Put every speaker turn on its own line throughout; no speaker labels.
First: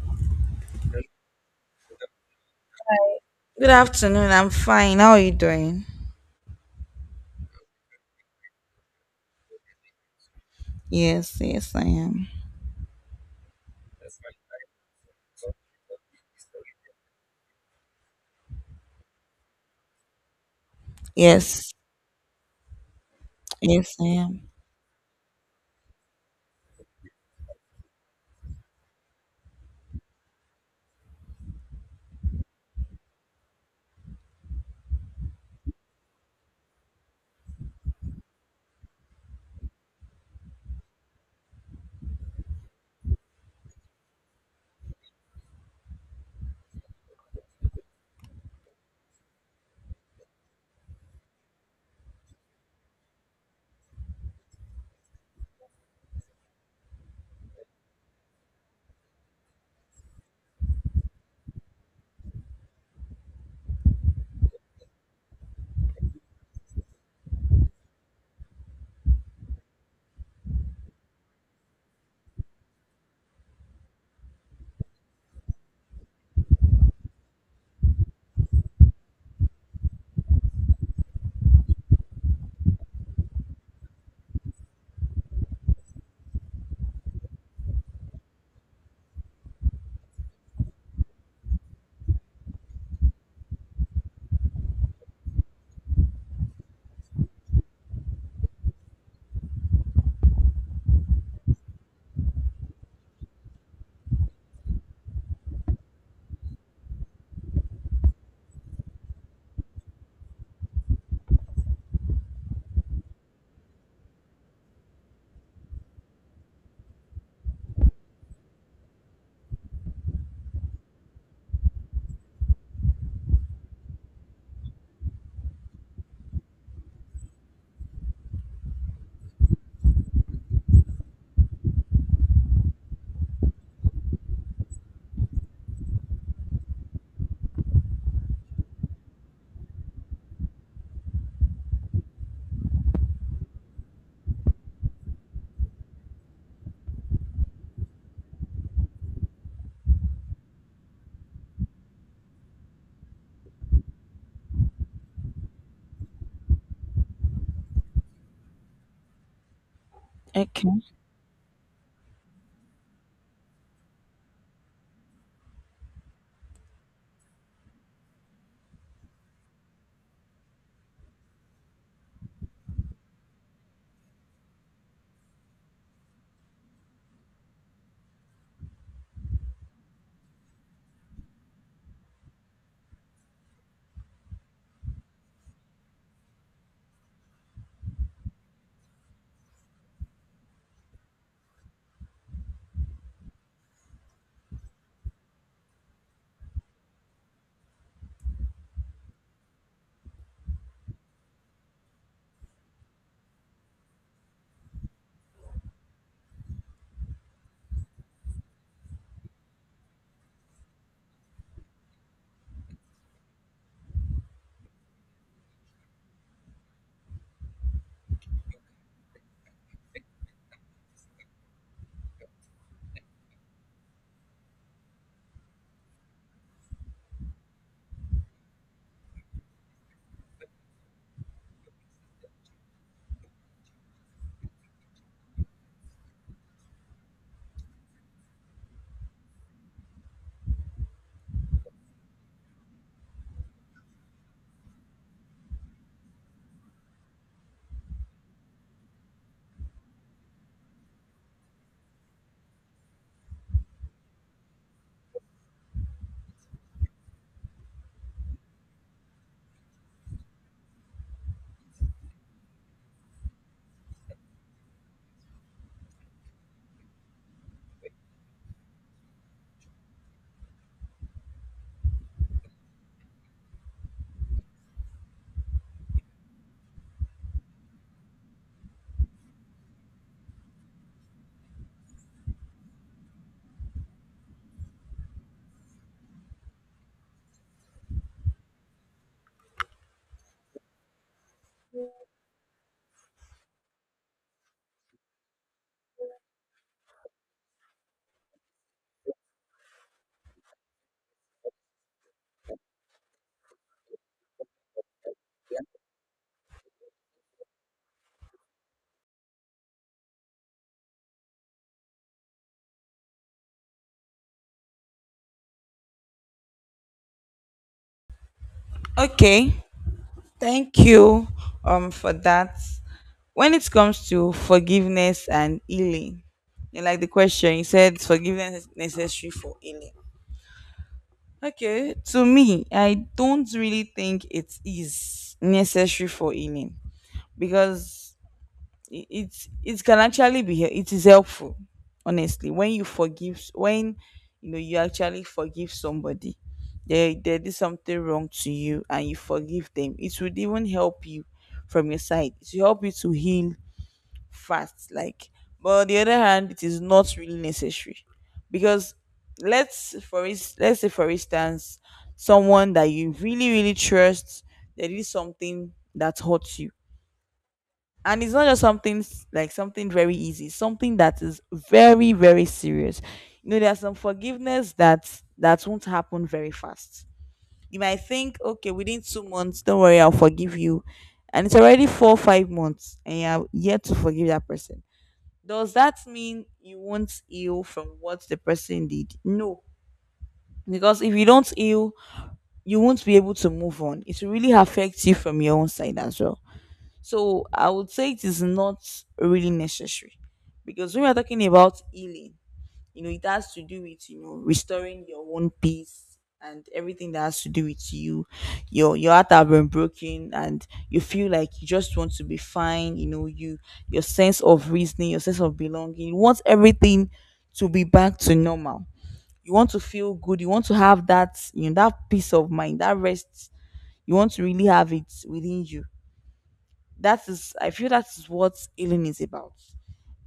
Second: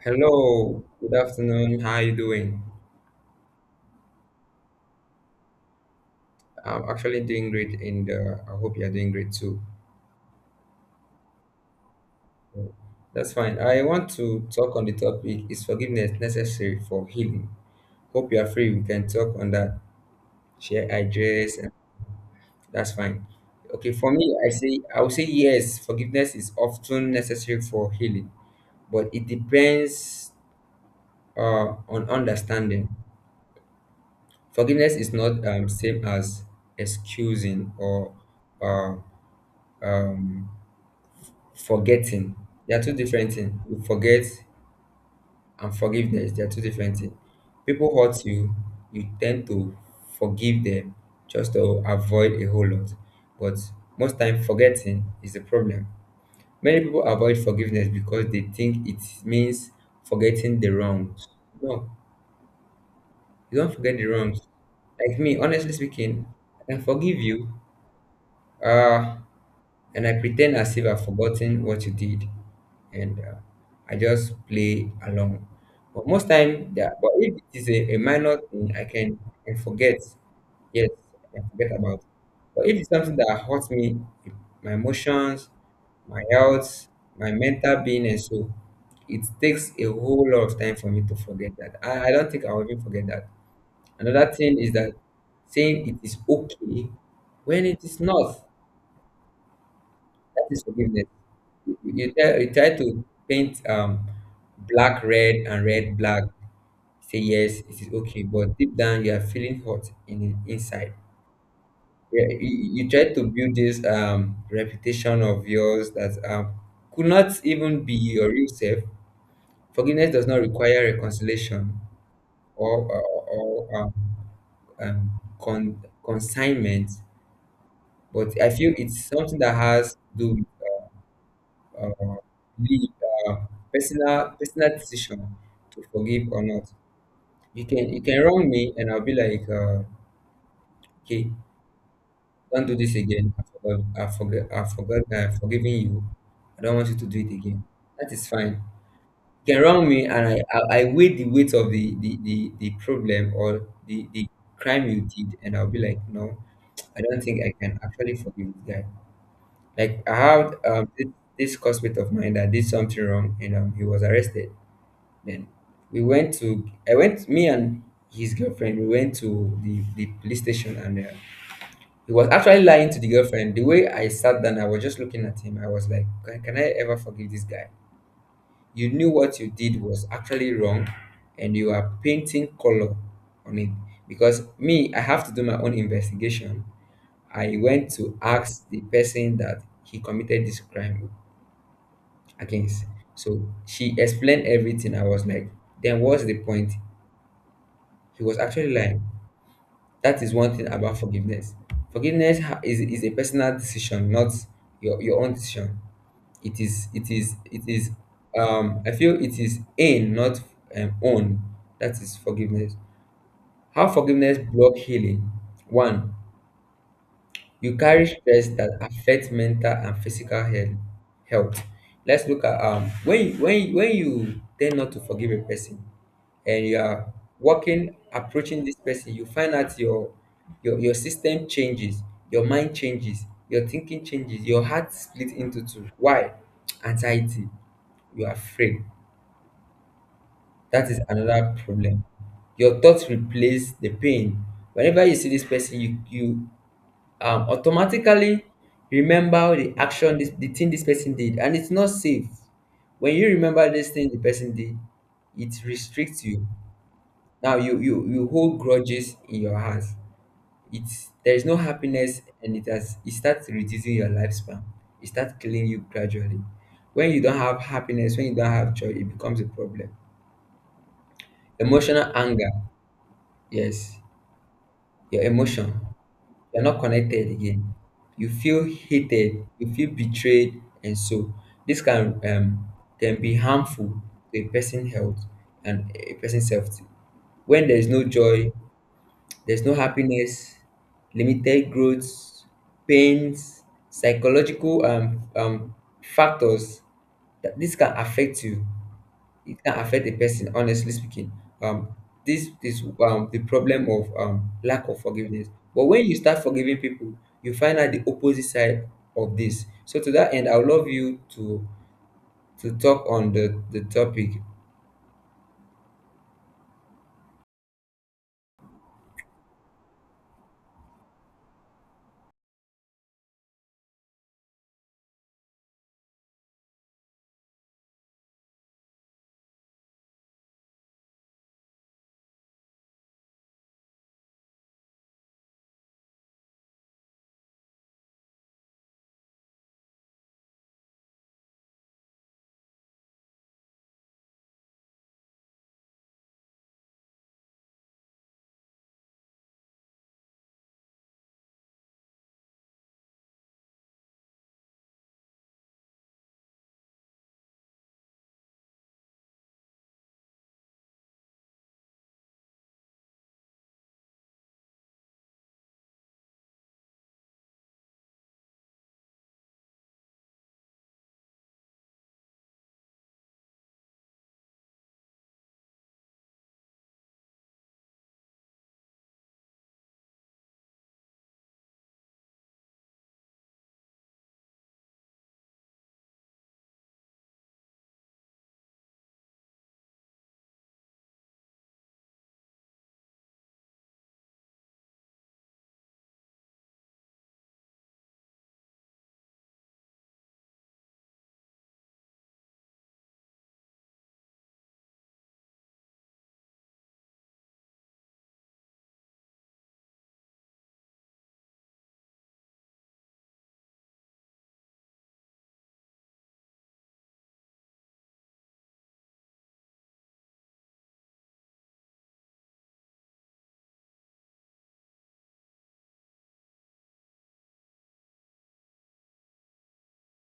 Hello, good afternoon. How are you doing?
Good afternoon. I'm fine. How are you doing?
I'm actually doing great, and I hope you are doing great too.
Yes, yes, I am.
That's fine. I want to talk on the topic: Is forgiveness necessary for healing? Hope you are free. We can talk on that. Share ideas. And
Yes,
that's fine. Okay,
yes, I
for me,
am.
I would say yes. Forgiveness is often necessary for healing, but it depends on understanding. Forgiveness is not same as excusing or uh, um, forgetting. They are two different things: you forget, and forgiveness, they are two different things. People hurt you, you tend to forgive them just to avoid a whole lot. But most time, forgetting is the problem. Many people avoid forgiveness because they think it means forgetting the wrongs. No, you don't forget the wrongs. Like me, honestly speaking, I can forgive you, uh and I pretend as if I've forgotten what you did, and I just play along. But most time, yeah, but if it is a minor thing, I can forget. Yes, I can forget about. But if it's something that hurts me, my emotions, my health, my mental being, and so, it takes a whole lot of time for me to forget that. I don't think I'll even forget that. Another thing is that saying it is okay when it is not. That is forgiveness. You try to paint black red and red black. Say yes, it is okay, but deep down you are feeling hot in inside. Yeah, you try to build this reputation of yours that could not even be your real self. Forgiveness does not require reconciliation or consignment, but I feel it's something that has to do, uh, be, uh, personal decision to forgive or not. You can wrong me, and I'll be like, okay, don't do this again. I've forgiven you. I don't want you to do it again. That is fine. You can wrong me, and I weigh the weight of the problem, or the crime you did, and I'll be like, no, I don't think I can actually forgive this guy. Like I had
Okay.
this, this classmate of mine that did something wrong, and he was arrested. Then we went to I went, me and his girlfriend. We went to the police station, and he was actually lying to the girlfriend. The way I sat down, I was just looking at him. I was like, can I ever forgive this guy? You knew what you did was actually wrong, and you are painting color on it. Because me, I have to do my own investigation. I went to ask the person that he committed this crime against. So she explained everything. I was like, then what's the point? He was actually lying. That is one thing about forgiveness. Is a personal decision, not your own decision. It is it is I feel it is in not, own. That is forgiveness. How forgiveness block healing. One, you carry stress that affects mental and physical health. Let's look at when you, when you tend not to forgive a person and you are walking, approaching this person, you find out your your system changes, your mind changes, your thinking changes, your heart split into two. Why? Anxiety. You are afraid. That is another problem. Your thoughts replace the pain. Whenever you see this person, you automatically remember the action, the thing this person did, and it's not safe. When you remember this thing the person did, it restricts you. Now you you hold grudges in your heart. It's There is no happiness, and it starts reducing your lifespan. It starts killing you gradually. When you don't have happiness, when you don't have joy, it becomes a problem. Emotional anger, yes, your emotion. You're not connected again. You feel hated, you feel betrayed, and so, this can be harmful to a person's health and a person's self. When there is no joy, there's no happiness, limited growth, pains, psychological factors, that this can affect you. It can affect a person, honestly speaking. um this is the problem of lack of forgiveness. But when you start forgiving people, you find out the opposite side of this. So to that end, I would love you to talk on the topic.
Okay. Thank you for that. When it comes to forgiveness and healing, you like the question you said forgiveness is necessary for healing. Okay, to me, I don't really think it is necessary for healing because it can actually be it is helpful honestly when you know you actually forgive somebody, they did something wrong to you and you forgive them, it would even help you. From your side it will help you to heal fast. Like, but on the other hand, it is not really necessary, because let's say for instance someone that you really really trust, they did something that hurts you, and it's not just something like something very easy, something that is very very serious. You know, there's some forgiveness that won't happen very fast. You might think, okay, within 2 months, don't worry, I'll forgive you, and it's already 4 5 months and you're yet to forgive that person. Does that mean you won't heal from what the person did? No, because if you don't heal, you won't be able to move on. It will really affect you from your own side as well. So I would say it is not really necessary, because when we're talking about healing, you know, it has to do with, you know, restoring your own peace and everything that has to do with you. Your heart have been broken and you feel like you just want to be fine. You know, your sense of reasoning, your sense of belonging, you want everything to be back to normal. You want to feel good, you want to have that, you know, that peace of mind, that rest. You want to really have it within you. That is, I feel, that is what healing is about.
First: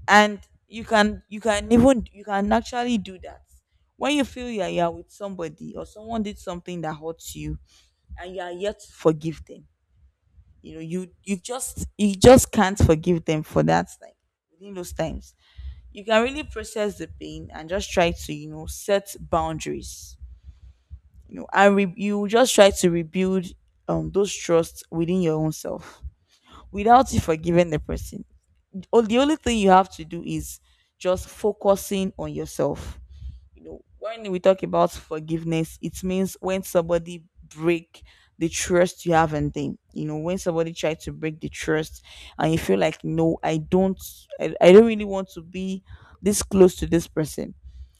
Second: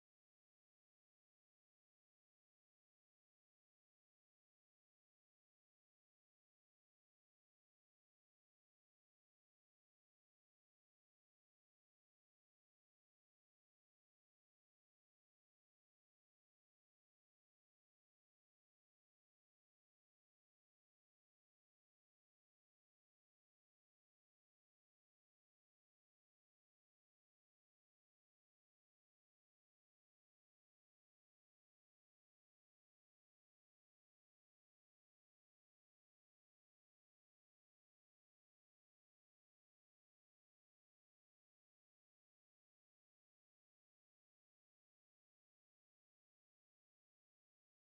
And you can, you can even you can actually do that when you feel you're with somebody, or someone did something that hurts you and you are yet to forgive them. You know, you just can't forgive them for that time. Within those times you can really process the pain and just try to, you know, set boundaries, you know, and you just try to rebuild those trusts within your own self without you forgiving the person. Oh, the only thing you have to do is just focusing on yourself. You know, when we talk about forgiveness, it means when somebody break the trust you have in them. You know, when somebody tries to break the trust and you feel like, no, I don't, I don't really want to be this close to this person.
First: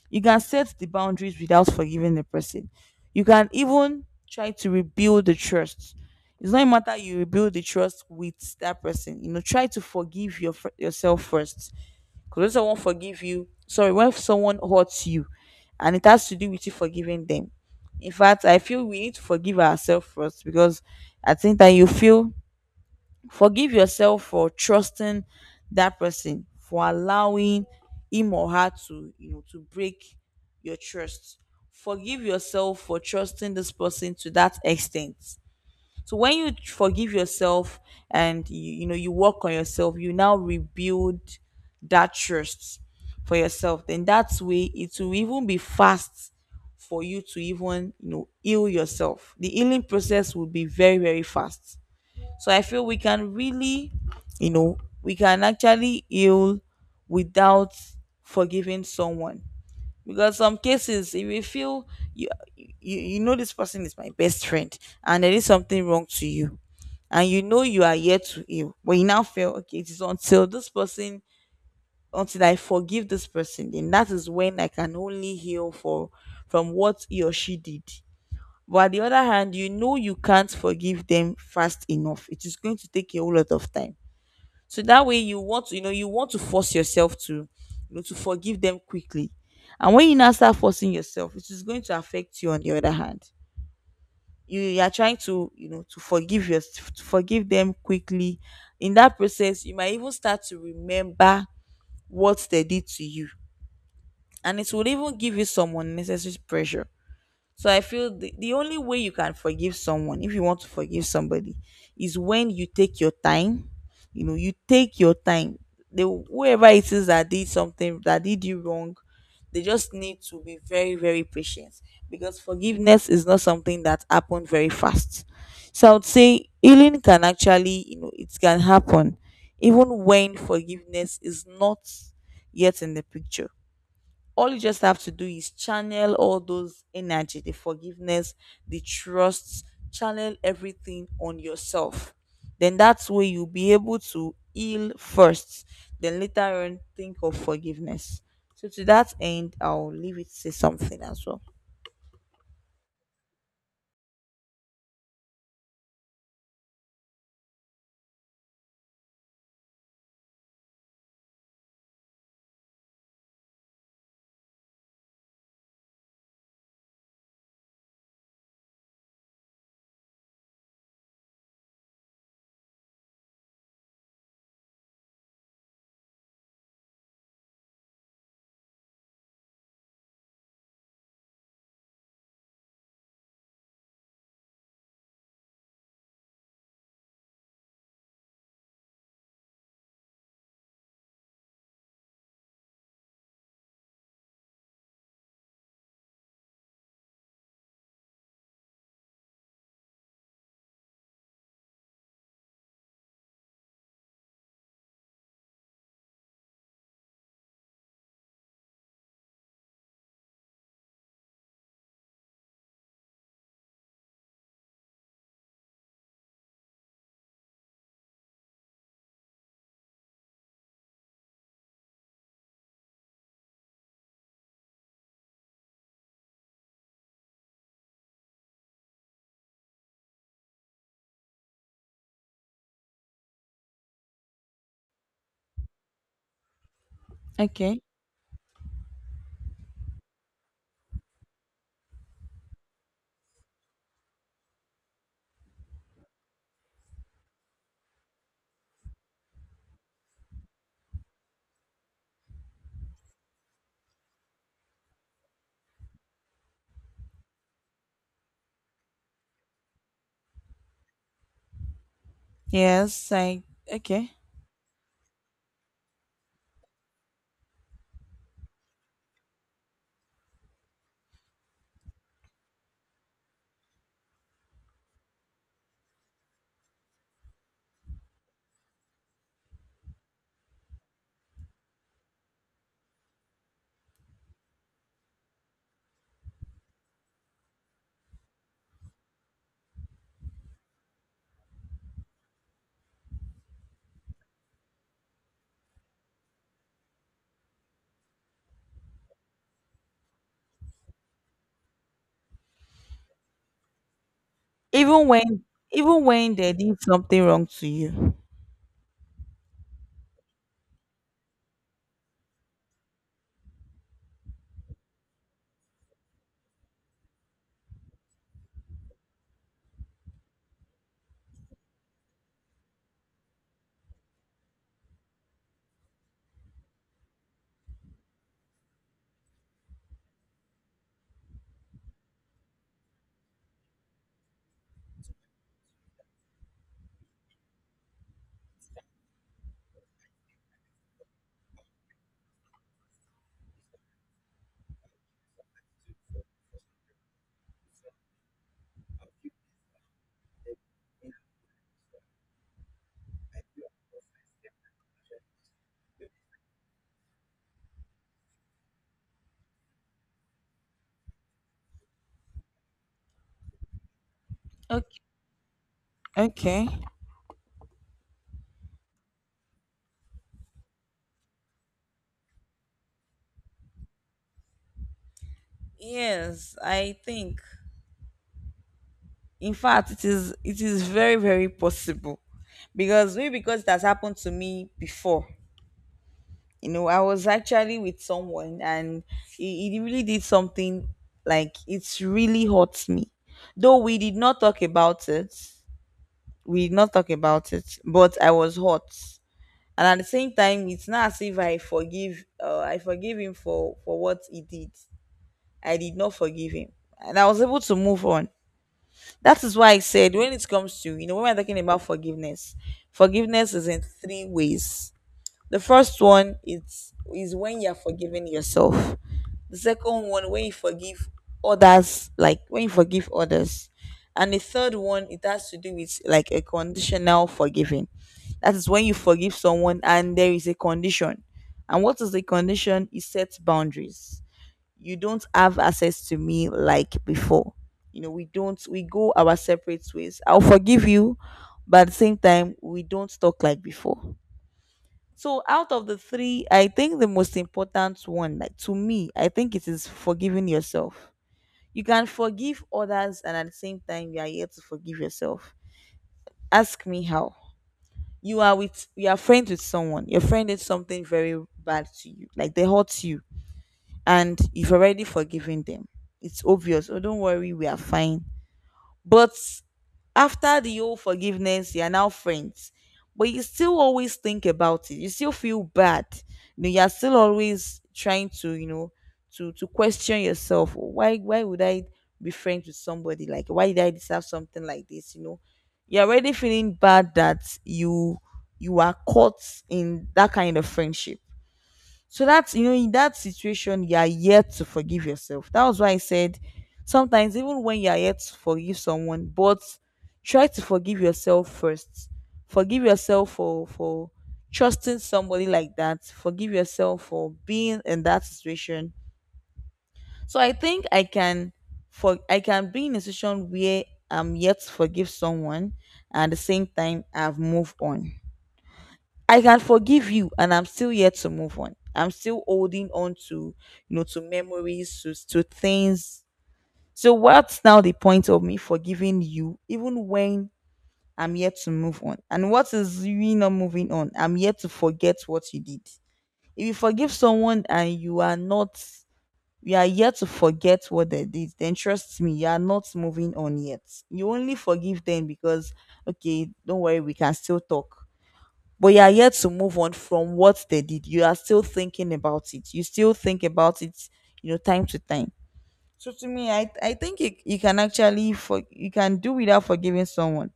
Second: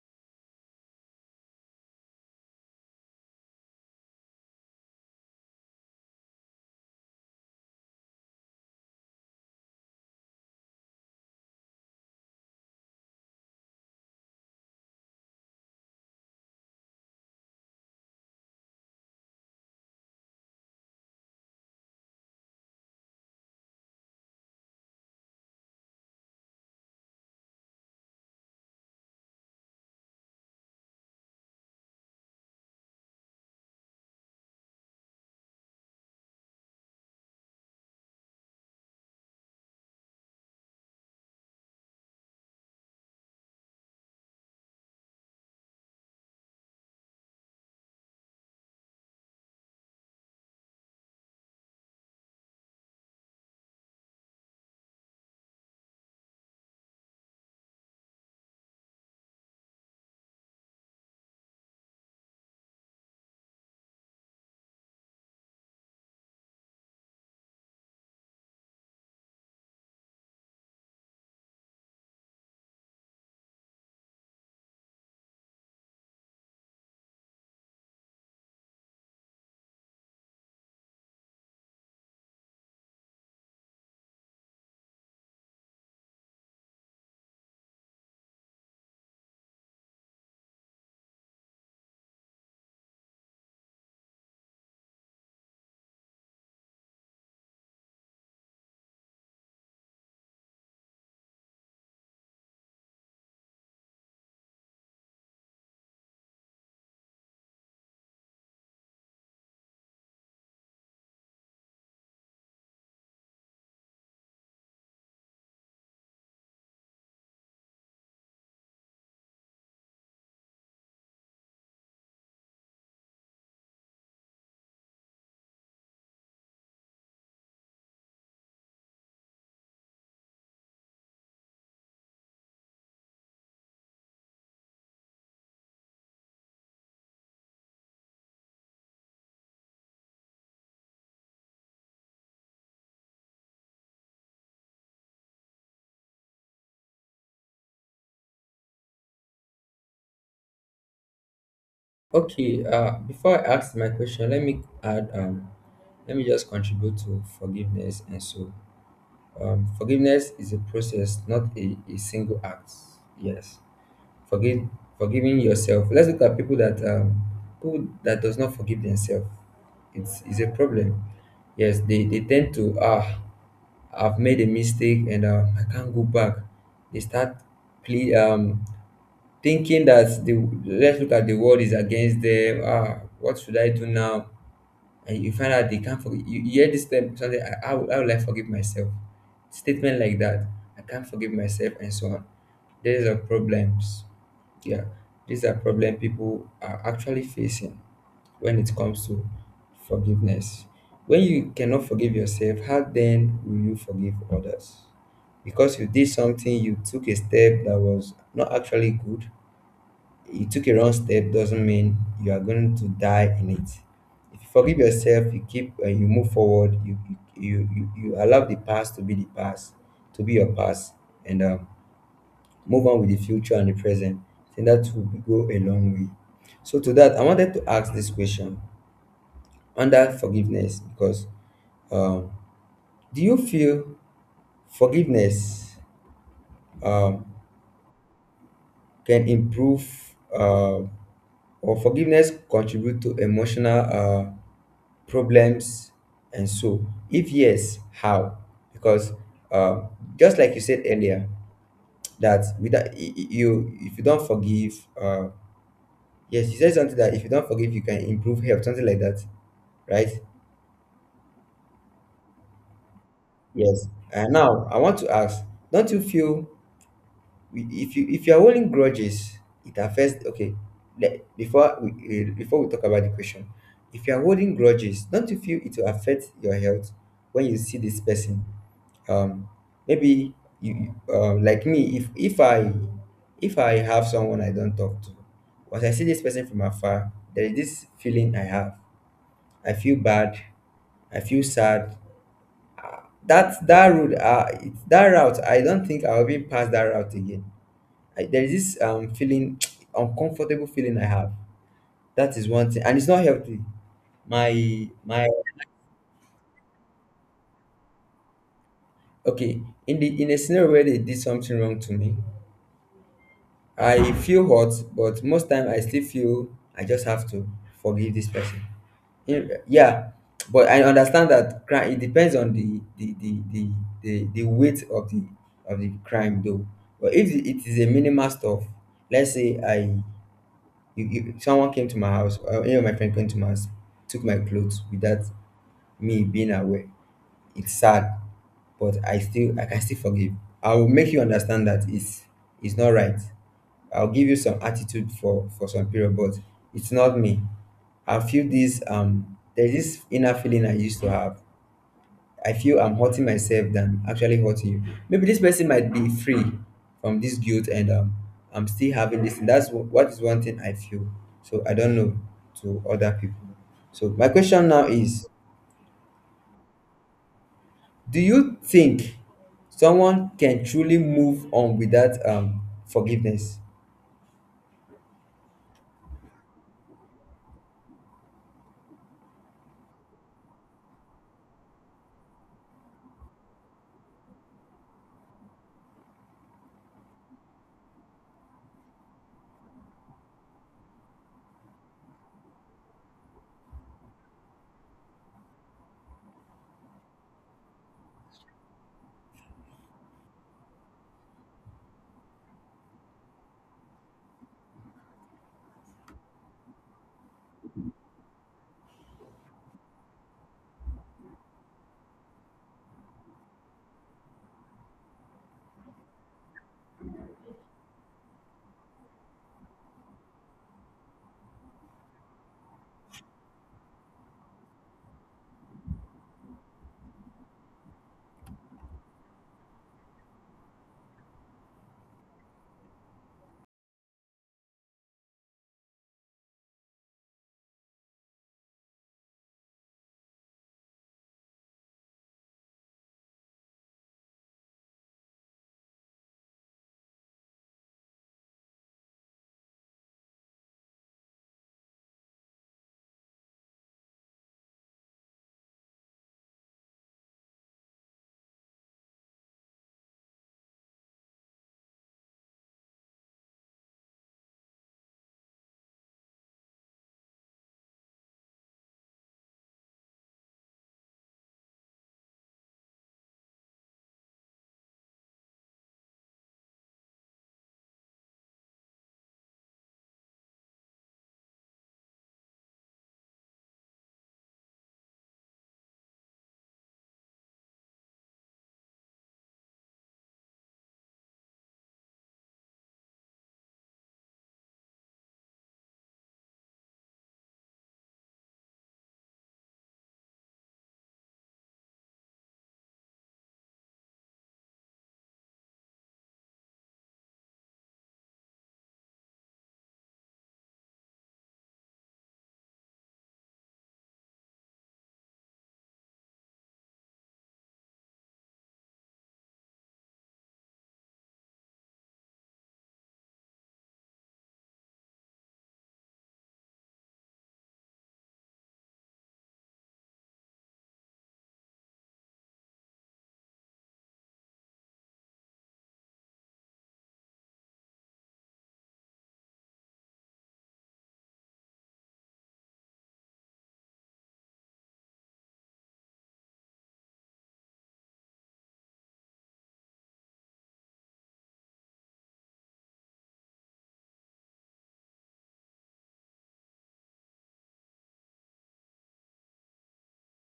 You can set the boundaries without forgiving the person. You can even try to rebuild the trust. It's not a matter you rebuild the trust with that person. You know, try to forgive yourself first. Because when someone forgive you, sorry, when someone hurts you, and it has to do with you forgiving them. In fact, I feel we need to forgive ourselves first. Because I think that you feel, forgive yourself for trusting that person, for allowing him or her to, you know, to break your trust. Forgive yourself for trusting this person to that extent. So when you forgive yourself and you know, you work on yourself, you now rebuild that trust for yourself. Then that's way it will even be fast for you to even, you know, heal yourself. The healing process will be very very fast. So I feel we can really, you know, we can actually heal without forgiving someone. Because some cases, if you feel you, you know this person is my best friend and there is something wrong to you, and you know you are yet to heal, but you now feel okay, it is until this person, until I forgive this person, then that is when I can only heal for from what he or she did. But at the other hand, you know you can't forgive them fast enough. It is going to take a whole lot of time. So that way you want to, you know, you want to force yourself to, you know, to forgive them quickly. And when you now start forcing yourself, it is going to affect you on the other hand. You are trying to, you know, to to forgive them quickly. In that process, you might even start to remember what they did to you. And it will even give you some unnecessary pressure. So I feel the only way you can forgive someone, if you want to forgive somebody, is when you take your time. You know, you take your time. They, whoever it is that did something that did you wrong, they just need to be very, very patient, because forgiveness is not something that happened very fast. So I would say healing can actually, you know, it can happen even when forgiveness is not yet in the picture. All you just have to do is channel all those energy, the forgiveness, the trust, channel everything on yourself. Then that's where you'll be able to heal first, then later on think of forgiveness. So to that end, I'll leave it to say something as well.
Okay, before I ask my question, let me add, let me just contribute to forgiveness and so, forgiveness is a process, not a single act. Yes. Forgive, Forgiving yourself. Let's look at people that does not forgive themselves. It's a problem. Yes, they tend to, ah, I've made a mistake, and I can't go back. They start play, um, thinking that the, let's look at, the world is against them. Ah, what should I do now? And you find out they can't forgive. You hear this term, something. How will I forgive myself? Statement like that. I can't forgive myself, and so on. There is a problems. Yeah, these are problems people are actually facing when it comes to forgiveness. When you cannot forgive yourself, how then will you forgive others? Because you did something, you took a step that was not actually good. You took a wrong step. Doesn't mean you are going to die in it. If you forgive yourself, you keep and you move forward. You allow the past to be the past, to be your past, and move on with the future and the present. I think that will go a long way. So to that, I wanted to ask this question under forgiveness, because um, do you feel forgiveness um,
Okay.
can improve, or forgiveness contribute to emotional problems? And so, if yes, how? Because uh, just like you said earlier, that without you, if you don't forgive, uh, yes, you said something that if you don't forgive, you can improve health, something like that, right?
Yes, I.
Yes.
Okay.
And now I want to ask, don't you feel, if you are holding grudges, it affects? Okay, before we, before we talk about the question, if you are holding grudges, don't you feel it will affect your health when you see this person? Um, Maybe you, like me. If I have someone I don't talk to, once I see this person from afar, there is this feeling I have. I feel bad, I feel sad. That road, that route, I don't think I'll be past that route again. There is this feeling, uncomfortable feeling I have. That is one thing, and it's not healthy. My
Even
my
when, even when they did something wrong to you.
Okay. In the, in a scenario where they did something wrong to me, I feel hot, but most time I still feel I just have to forgive this person. In- Yeah, but I understand that crime. It depends on the weight of the, of the crime, though. But if it is a minimal stuff, let's say I, someone came to my house, or any of my friend came to my house, took my clothes without me being aware. It's sad, but I can still forgive. I will make you understand that it's not right. I'll give you some attitude for some period, but it's not me. I feel this there's this inner feeling I used to have. I feel I'm hurting myself than actually hurting you. Maybe this person might be free from this guilt, and I'm still having this. What is one thing I feel. So I don't know to other people. So my question now
Okay.
is,
Okay,
do you think someone can truly move on without forgiveness?
yes, I think, in fact, it is, it is very very possible. Because maybe because it has happened to me before. You know, I was actually with someone, and he really did something. Like, it's really hurt me, though we did not talk about it. We did not talk about it, but I was hurt. And at the same time, it's not as if I forgive, I forgive him for what he did. I did not forgive him, and I was able to move on. That is why I said when it comes to, you know, when we're talking about forgiveness, forgiveness is in three ways. The first one is when you're forgiving yourself. The second one, when you forgive others, like when you forgive others. And the third one, it has to do with like a conditional forgiving. That is when you forgive someone and there is a condition. And what is the condition? It sets boundaries, you don't have access to me like before. You know, we don't, we go our separate ways. I'll forgive you, but at the same time, we don't talk like before. So, out of the three, I think the most important one, like to me, I think it is forgiving yourself. You can forgive others, and at the same time, you are here to forgive yourself. Ask me how. You are with, you are friends with someone. Your friend did something very bad to you, like they hurt you, and you've already forgiven them. It's obvious. Oh, don't worry, we are fine. But after the whole forgiveness, you are now friends. But you still always think about it. You still feel bad. You know, you are still always trying to, you know, to question yourself. Why would I be friends with somebody? Like, why did I deserve something like this? You know, you're already feeling bad that you are caught in that kind of friendship. So that's, you know, in that situation, you are yet to forgive yourself. That was why I said sometimes even when you are yet to forgive someone, but try to forgive yourself first. Forgive yourself for trusting somebody like that. Forgive yourself for being in that situation. So I think I can, for I can be in a situation where I'm yet to forgive someone and at the same time I've moved on. I can forgive you and I'm still yet to move on. I'm still holding on to, you know, to memories, to things. So what's now the point of me forgiving you even when I'm yet to move on? And what is you not moving on? I'm yet to forget what you did. If you forgive someone and you are not, you are yet to forget what they did, then trust me, you are not moving on yet. You only forgive them because, okay, don't worry, we can still talk, but you are yet to move on from what they did. You are still thinking about it. You still think about it, you know, time to time. So to me, I think you, you can actually for you can do without forgiving someone,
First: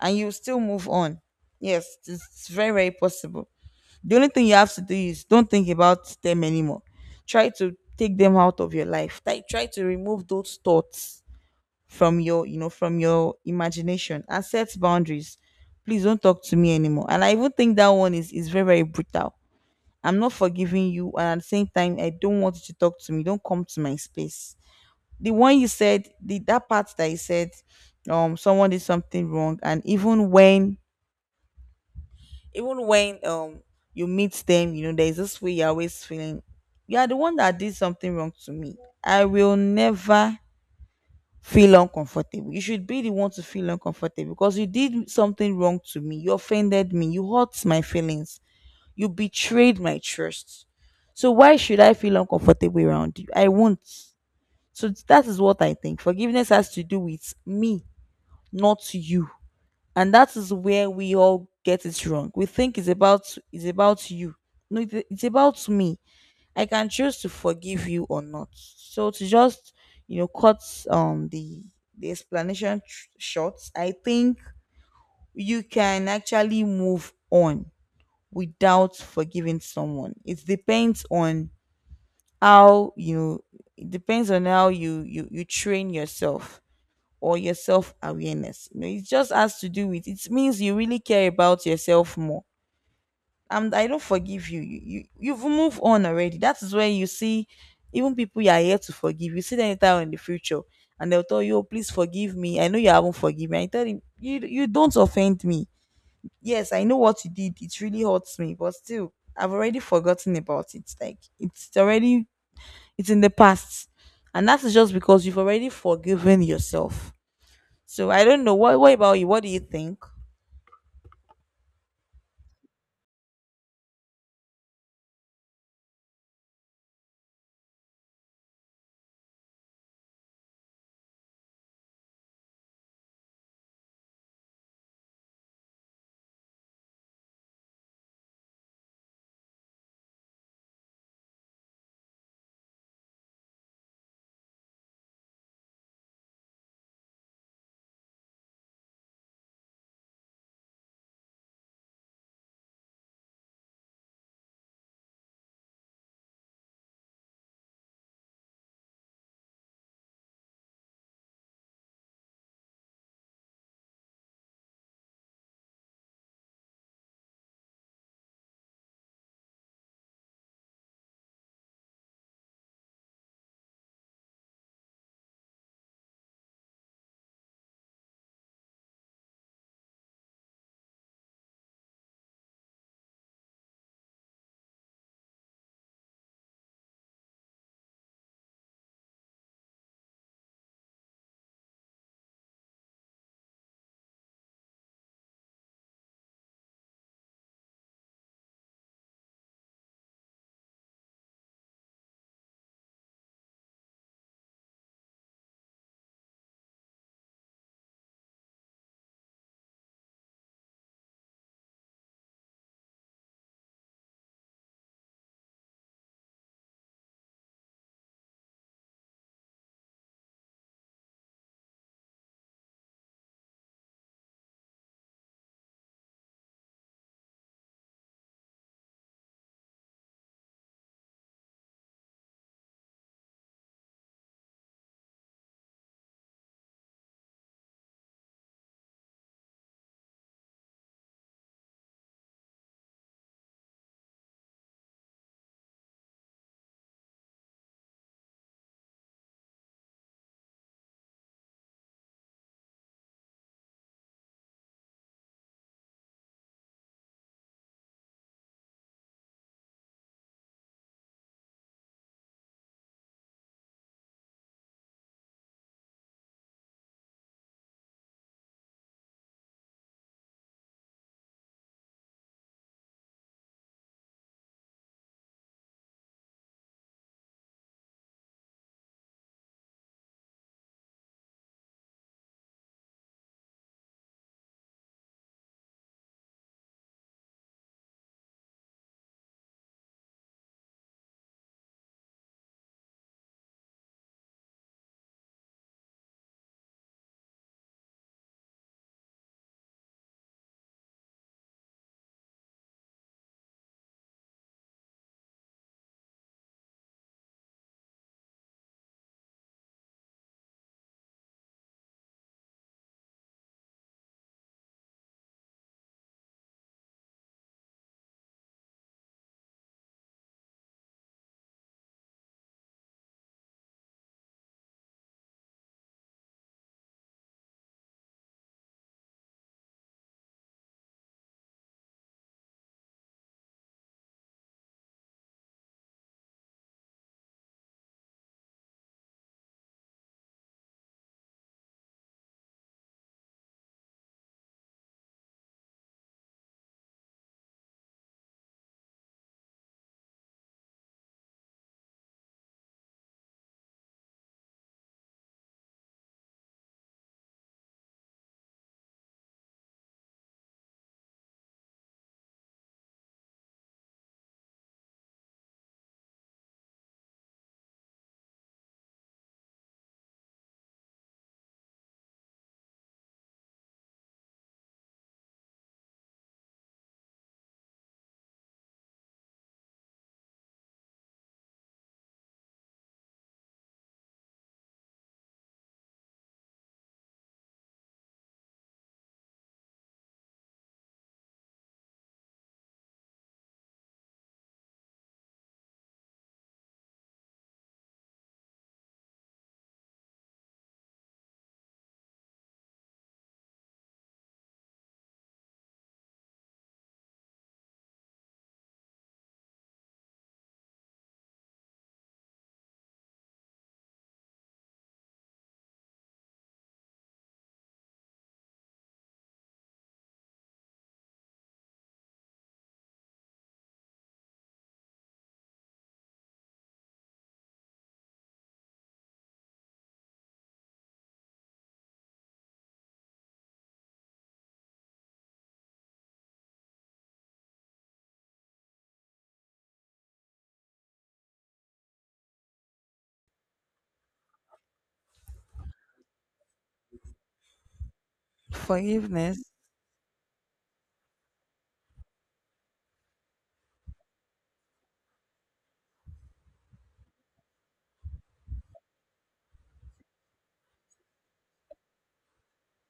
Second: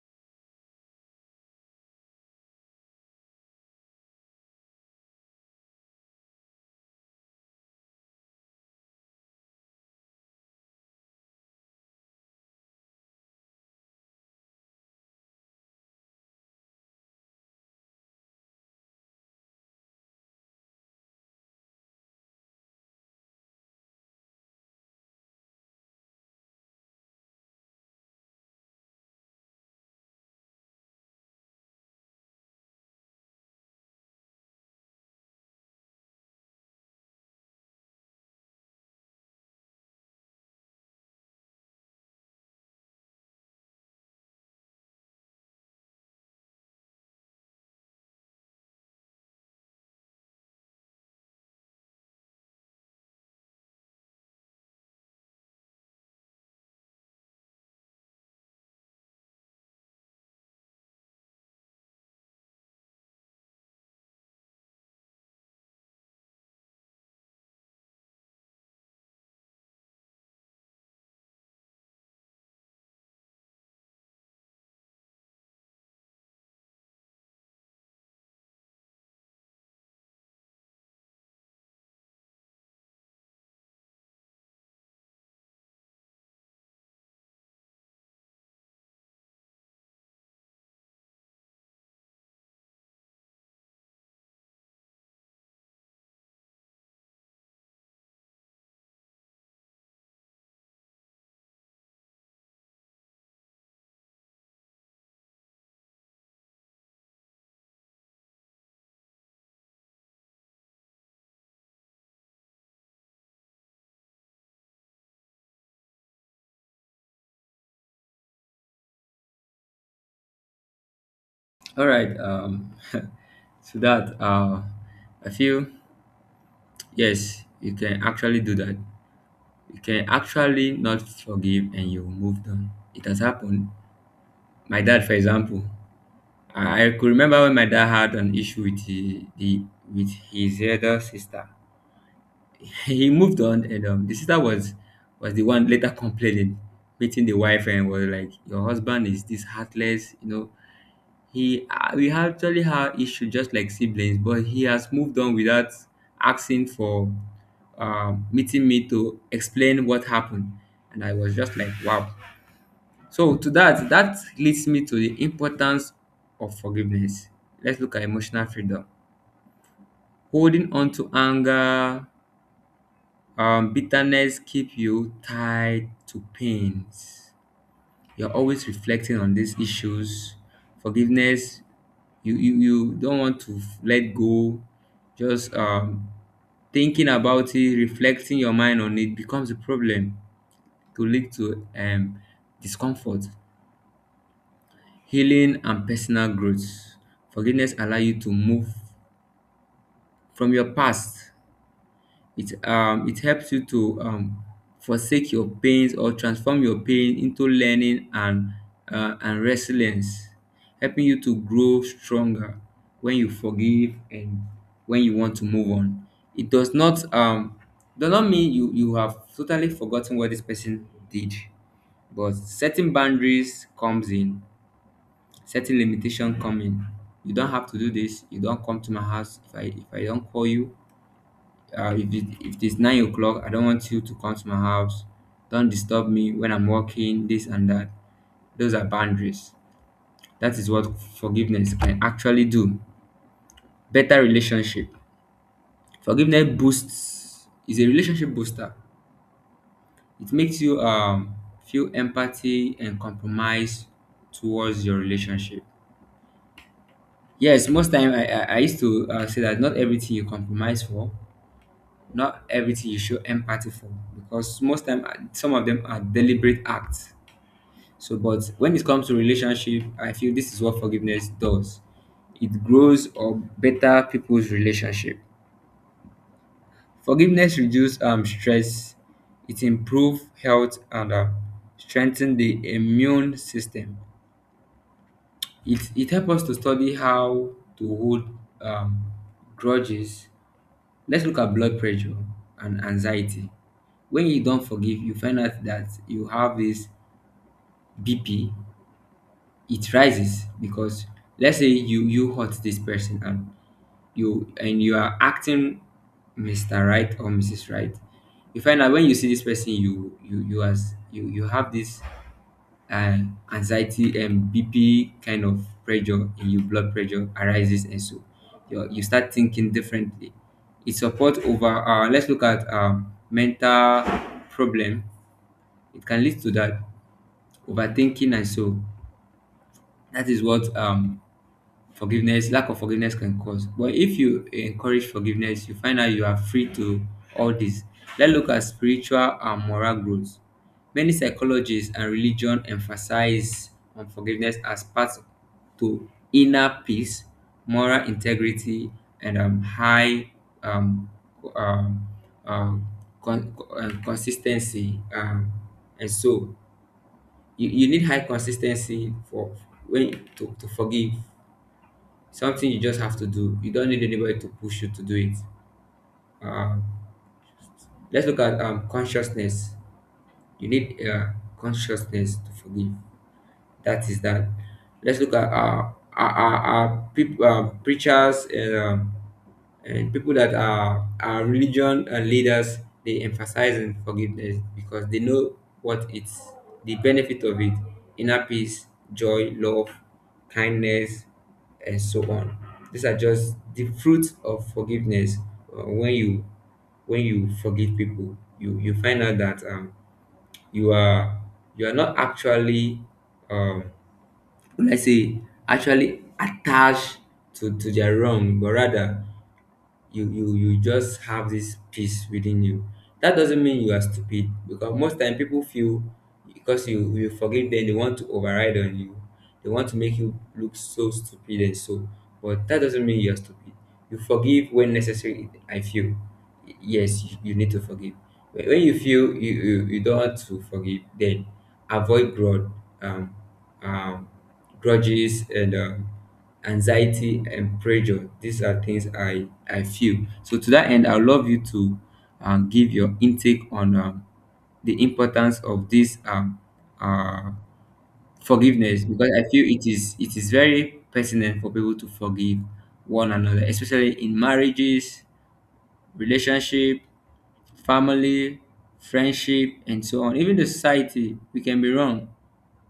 and you still move on. Yes, it's very very possible. The only thing you have to do is don't think about them anymore. Try to take them out of your life. Try to remove those thoughts from your from your imagination and set boundaries. Please don't talk to me anymore. And I even think that one is very brutal. I'm not forgiving you, and at the same time I don't want you to talk to me. Don't come to my space. The one you said, the that part that you said, someone did something wrong, and even when even when um you meet them, you know, there's this way you're always feeling you are the one that did something wrong to me. I will never feel uncomfortable. You should be the one to feel uncomfortable because you did something wrong to me. You offended me. You hurt my feelings. You betrayed my trust. So why should I feel uncomfortable around you? I won't. So that is what I think. Forgiveness has to do with me, not you. And that is where we all get it wrong. We think it's about you. No, it's about me. I can choose to forgive you or not. So to just cut um the the explanation short, I think you can actually move on without forgiving someone. It depends on how, it depends on how you train yourself or your self awareness. You know, it just has to do with, it means you really care about yourself more. I don't forgive you. You've moved on already. That is where you see even people you are here to forgive. You see them later in the future and they'll tell you, oh, please forgive me. I know you haven't forgiven me. I tell him, you don't offend me. Yes, I know what you did. It really hurts me, but still, I've already forgotten about it. Like, it's already, it's in the past. And that's just because you've already forgiven yourself. So I don't know. What about you? What do you think?
All right. Um, to that, I feel do that you can actually not forgive and you moved on. It has happened. My dad, for example, I could remember when my dad had an issue with the with his elder sister. He moved on, and the sister was the one later complaining, beating the wife, and was like, "Your husband is this heartless," you know. He, we actually had issue just like siblings, but he has moved on without asking for, meeting me to explain what happened, and I was just like, wow. So to that, that leads me to the importance of forgiveness. Let's look at emotional freedom. Holding on to anger, bitterness keep you tied to pains. You're always reflecting on these issues. Forgiveness, you don't want to let go. Just thinking about it, reflecting your mind on it becomes a problem, to lead to discomfort. Healing and personal growth, forgiveness allow you to move from your past. It helps you to forsake your pains or transform your pain into learning and resilience, helping you to grow stronger when you forgive and when you want to move on. It does not mean you have totally forgotten what this person did, but setting boundaries comes in, setting limitation come in. You don't have to do this. You don't come to my house if I don't call you. If it's 9 o'clock, I don't want you to come to my house. Don't disturb me when I'm working, this and that. Those are boundaries. That is what forgiveness can actually do. Better relationship. Forgiveness boosts, is a relationship booster. It makes you feel empathy and compromise towards your relationship. Yes, most time I used to say that not everything you compromise for, not everything you show empathy for, because most time some of them are deliberate acts. So but when it comes to relationship, I feel this is what forgiveness does. It grows or better people's relationship. Forgiveness reduce stress, it improve health and strengthen the immune system. It helps us to study how to hold um, grudges. Let's look at blood pressure and anxiety. When you don't forgive, you find out that you have this BP. It rises because, let's say, you hurt this person and you, and you are acting Mr. Right or Mrs. Right. You find out when you see this person, you as you you have this and anxiety and bp kind of pressure in your blood pressure arises, and so you start thinking differently. It support over let's look at mental problem, it can lead to that, overthinking and so. That is what forgiveness, lack of forgiveness can cause. But if you encourage forgiveness, you find out you are free to all this. Let's look at spiritual and moral growth. Many psychologists and religion emphasize on forgiveness as part to inner peace, moral integrity, and um, um, um, consistency. And so you need high consistency for when to forgive. Something you just have to do. You don't need anybody to push you to do it. Um, let's look at consciousness. You need consciousness to forgive. That is that. Let's look at our preachers, and people that are religion leaders. They emphasize on forgiveness because they know what it's the benefit of it: inner peace, joy, love, kindness, and so on. These are just the fruits of forgiveness. uh, when you when you forgive people, you find out that you are, you are not actually, um let's say, actually attached to their wrong, but rather you just have this peace within you. That doesn't mean you are stupid, because most time people feel, because you forgive them, they want to override on you, they want to make you look so stupid and so. But that doesn't mean you're stupid. You forgive when necessary, I feel. Yes, you need to forgive. When you feel you don't want to forgive, then avoid grudge, um, um, grudges and anxiety and pressure, these are things I feel. So to that end, I love you to give your intake on the importance of this uh, forgiveness, because
Forgiveness.
I feel it is very pertinent for people to forgive one another, especially in marriages, relationship, family, friendship, and so on. Even the society, we can be wrong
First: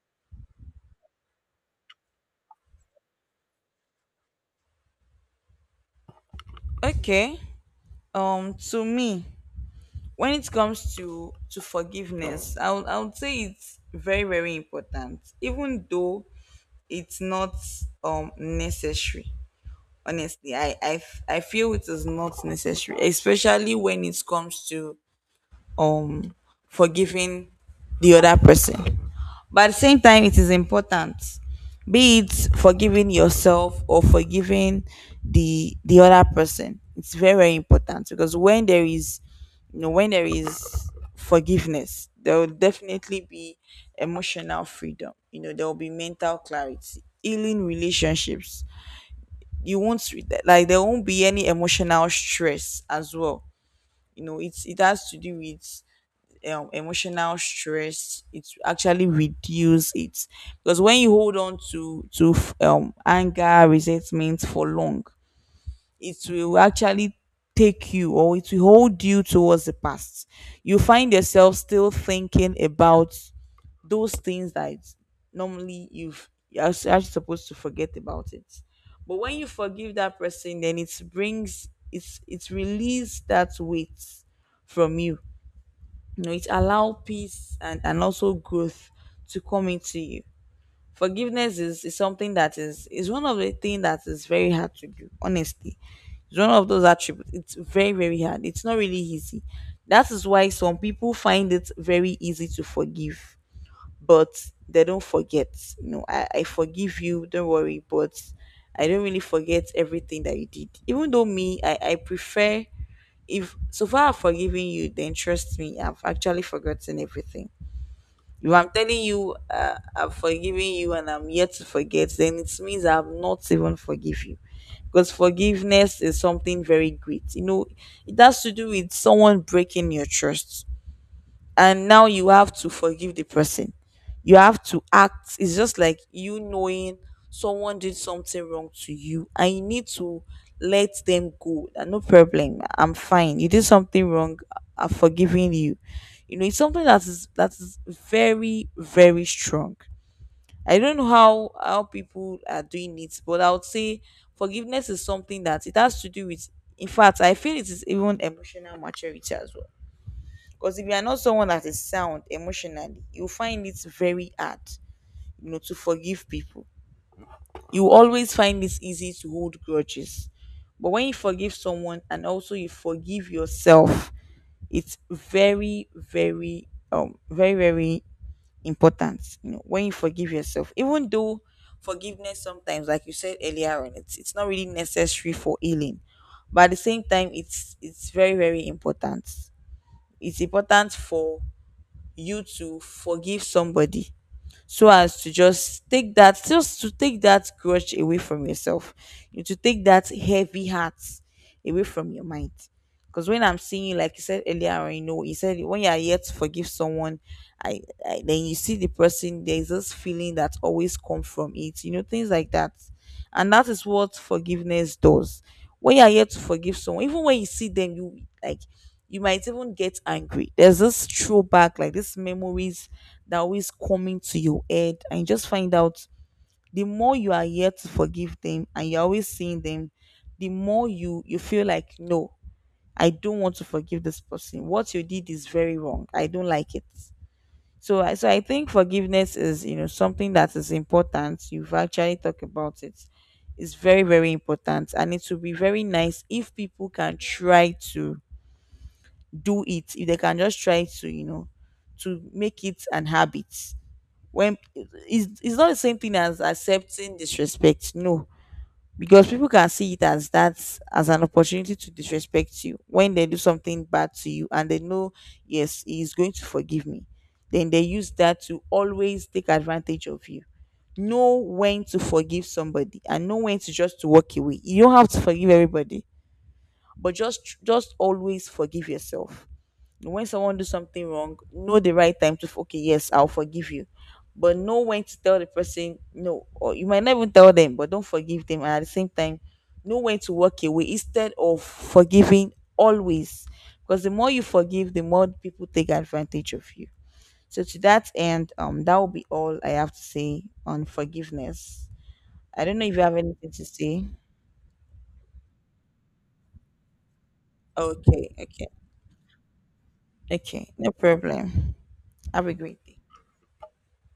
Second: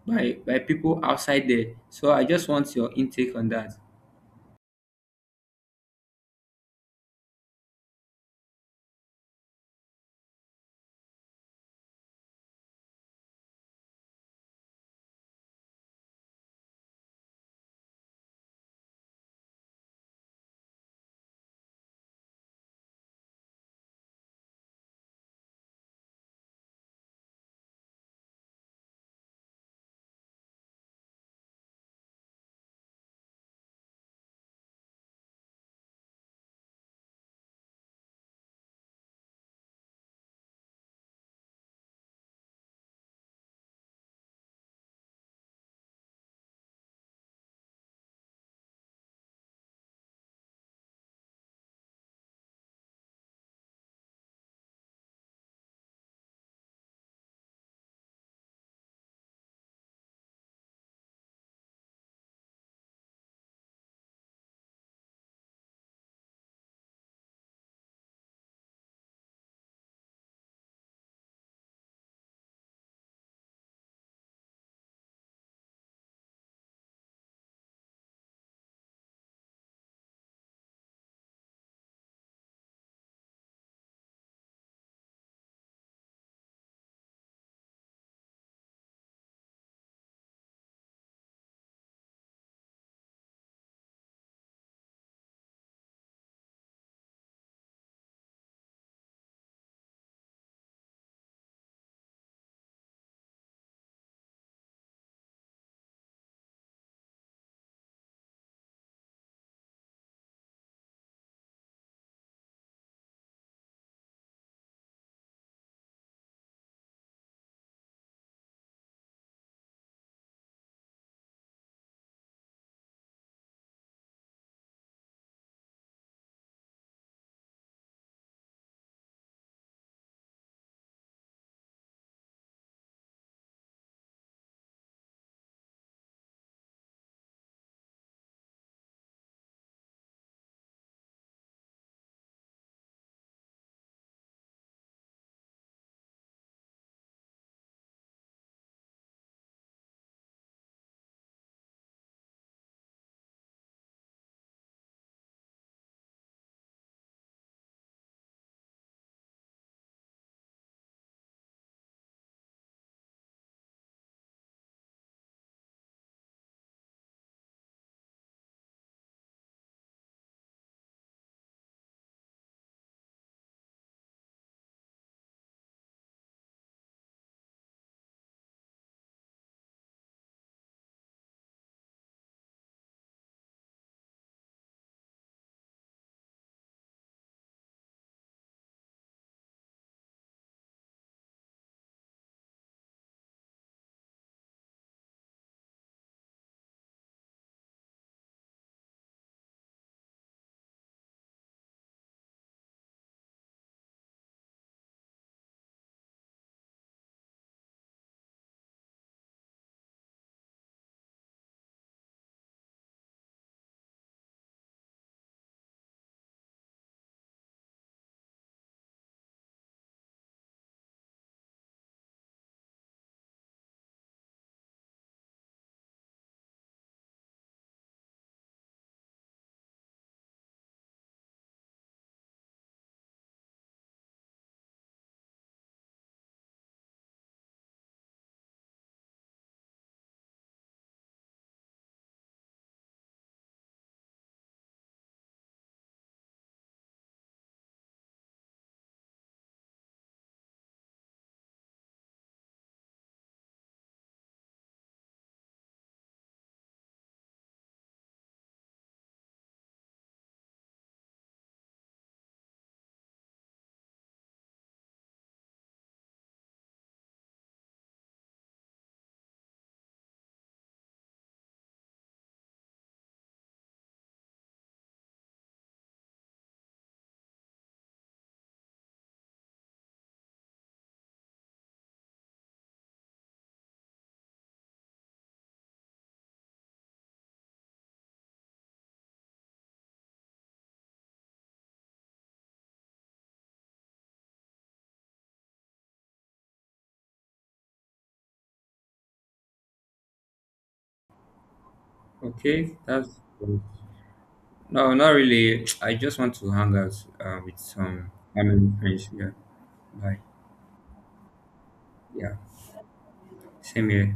by people outside there. So I just want your intake on that.
Okay. To me, when it comes to forgiveness, I would say it's very important, even though it's not necessary. Honestly, I feel it is not necessary, especially when it comes to um forgiving the other person. But at the same time, it is important, be it forgiving yourself or forgiving the other person. It's very important, because when there is, you know, when there is forgiveness, there will definitely be emotional freedom. You know, there will be mental clarity, healing relationships. You won't like, there won't be any emotional stress as well. You know, it has to do with, emotional stress, it actually reduce it. Because when you hold on to anger, resentment for long, it will actually take you, or it will hold you towards the past. You find yourself still thinking about those things that normally you're actually supposed to forget about it. But when you forgive that person, then it brings, it's release that weight from you. You know, it allow peace and also growth to come into you. Forgiveness is something that is one of the things that is very hard to do, honestly. It's one of those attributes. It's very hard. It's not really easy. That is why some people find it very easy to forgive, but they don't forget. You know, I forgive you, don't worry, but I don't really forget everything that you did. Even though me, I prefer, if so far I've forgiven you, then trust me, I've actually forgotten everything. If I'm telling you I've forgiven you and I'm yet to forget, then it means I've not even forgive you. Because forgiveness is something very great. You know, it has to do with someone breaking your trust, and now you have to forgive the person. You have to act. It's just like you knowing someone did something wrong to you, and you need to let them go. That no problem. I'm fine. You did something wrong. I'm forgiving you. You know, it's something that is very strong. I don't know how people are doing it, but I would say forgiveness is something that it has to do with. In fact, I feel it is even emotional maturity as well, because if you are not someone that is sound emotionally, you find it very hard, you know, to forgive people. You always find it easy to hold grudges. But when you forgive someone and also you forgive yourself, it's very, very important. You know, when you forgive yourself, even though forgiveness sometimes, like you said earlier on, it's not really necessary for healing. But at the same time, it's very, very important. It's important for you to forgive somebody, so as to just take that, just to take that grudge away from yourself, you to take that heavy heart away from your mind. Because when I'm seeing you, like you said earlier on, you know, you said when you are here to forgive someone, I, I then you see the person, there's this feeling that always comes from it, you know, things like that. And that is what forgiveness does. When you are here to forgive someone, even when you see them, you like, you might even get angry, there's this throwback, like these memories that always coming to your head. And you just find out, the more you are here to forgive them and you're always seeing them, the more you feel like, no, I don't want to forgive this person. What you did is very wrong, I don't like it. So I think forgiveness is, you know, something that is important. You've actually talked about it. It's very important, and it would be very nice if people can try to do it, if they can just try to, you know, to make it an habit. When It's not the same thing as accepting disrespect. No. Because people can see it as that, as an opportunity to disrespect you. When they do something bad to you and they know, yes, he's going to forgive me, then they use that to always take advantage of you. Know when to forgive somebody and know when to just to walk away. You don't have to forgive everybody, but just always forgive yourself. When someone do something wrong, know the right time to okay, yes, I'll forgive you. But know when to tell the person no, or you might not even tell them but don't forgive them. And at the same time, know when to walk away instead of forgiving always. Because the more you forgive, the more people take advantage of you. So to that end, that will be all I have to say on forgiveness. I
Okay,
don't know if you have
that's
anything to say.
no, not really. I just want to hang out with some
Okay, okay.
family friends. Yeah, bye.
Okay, no problem.
Yeah,
Have a great day.
same here.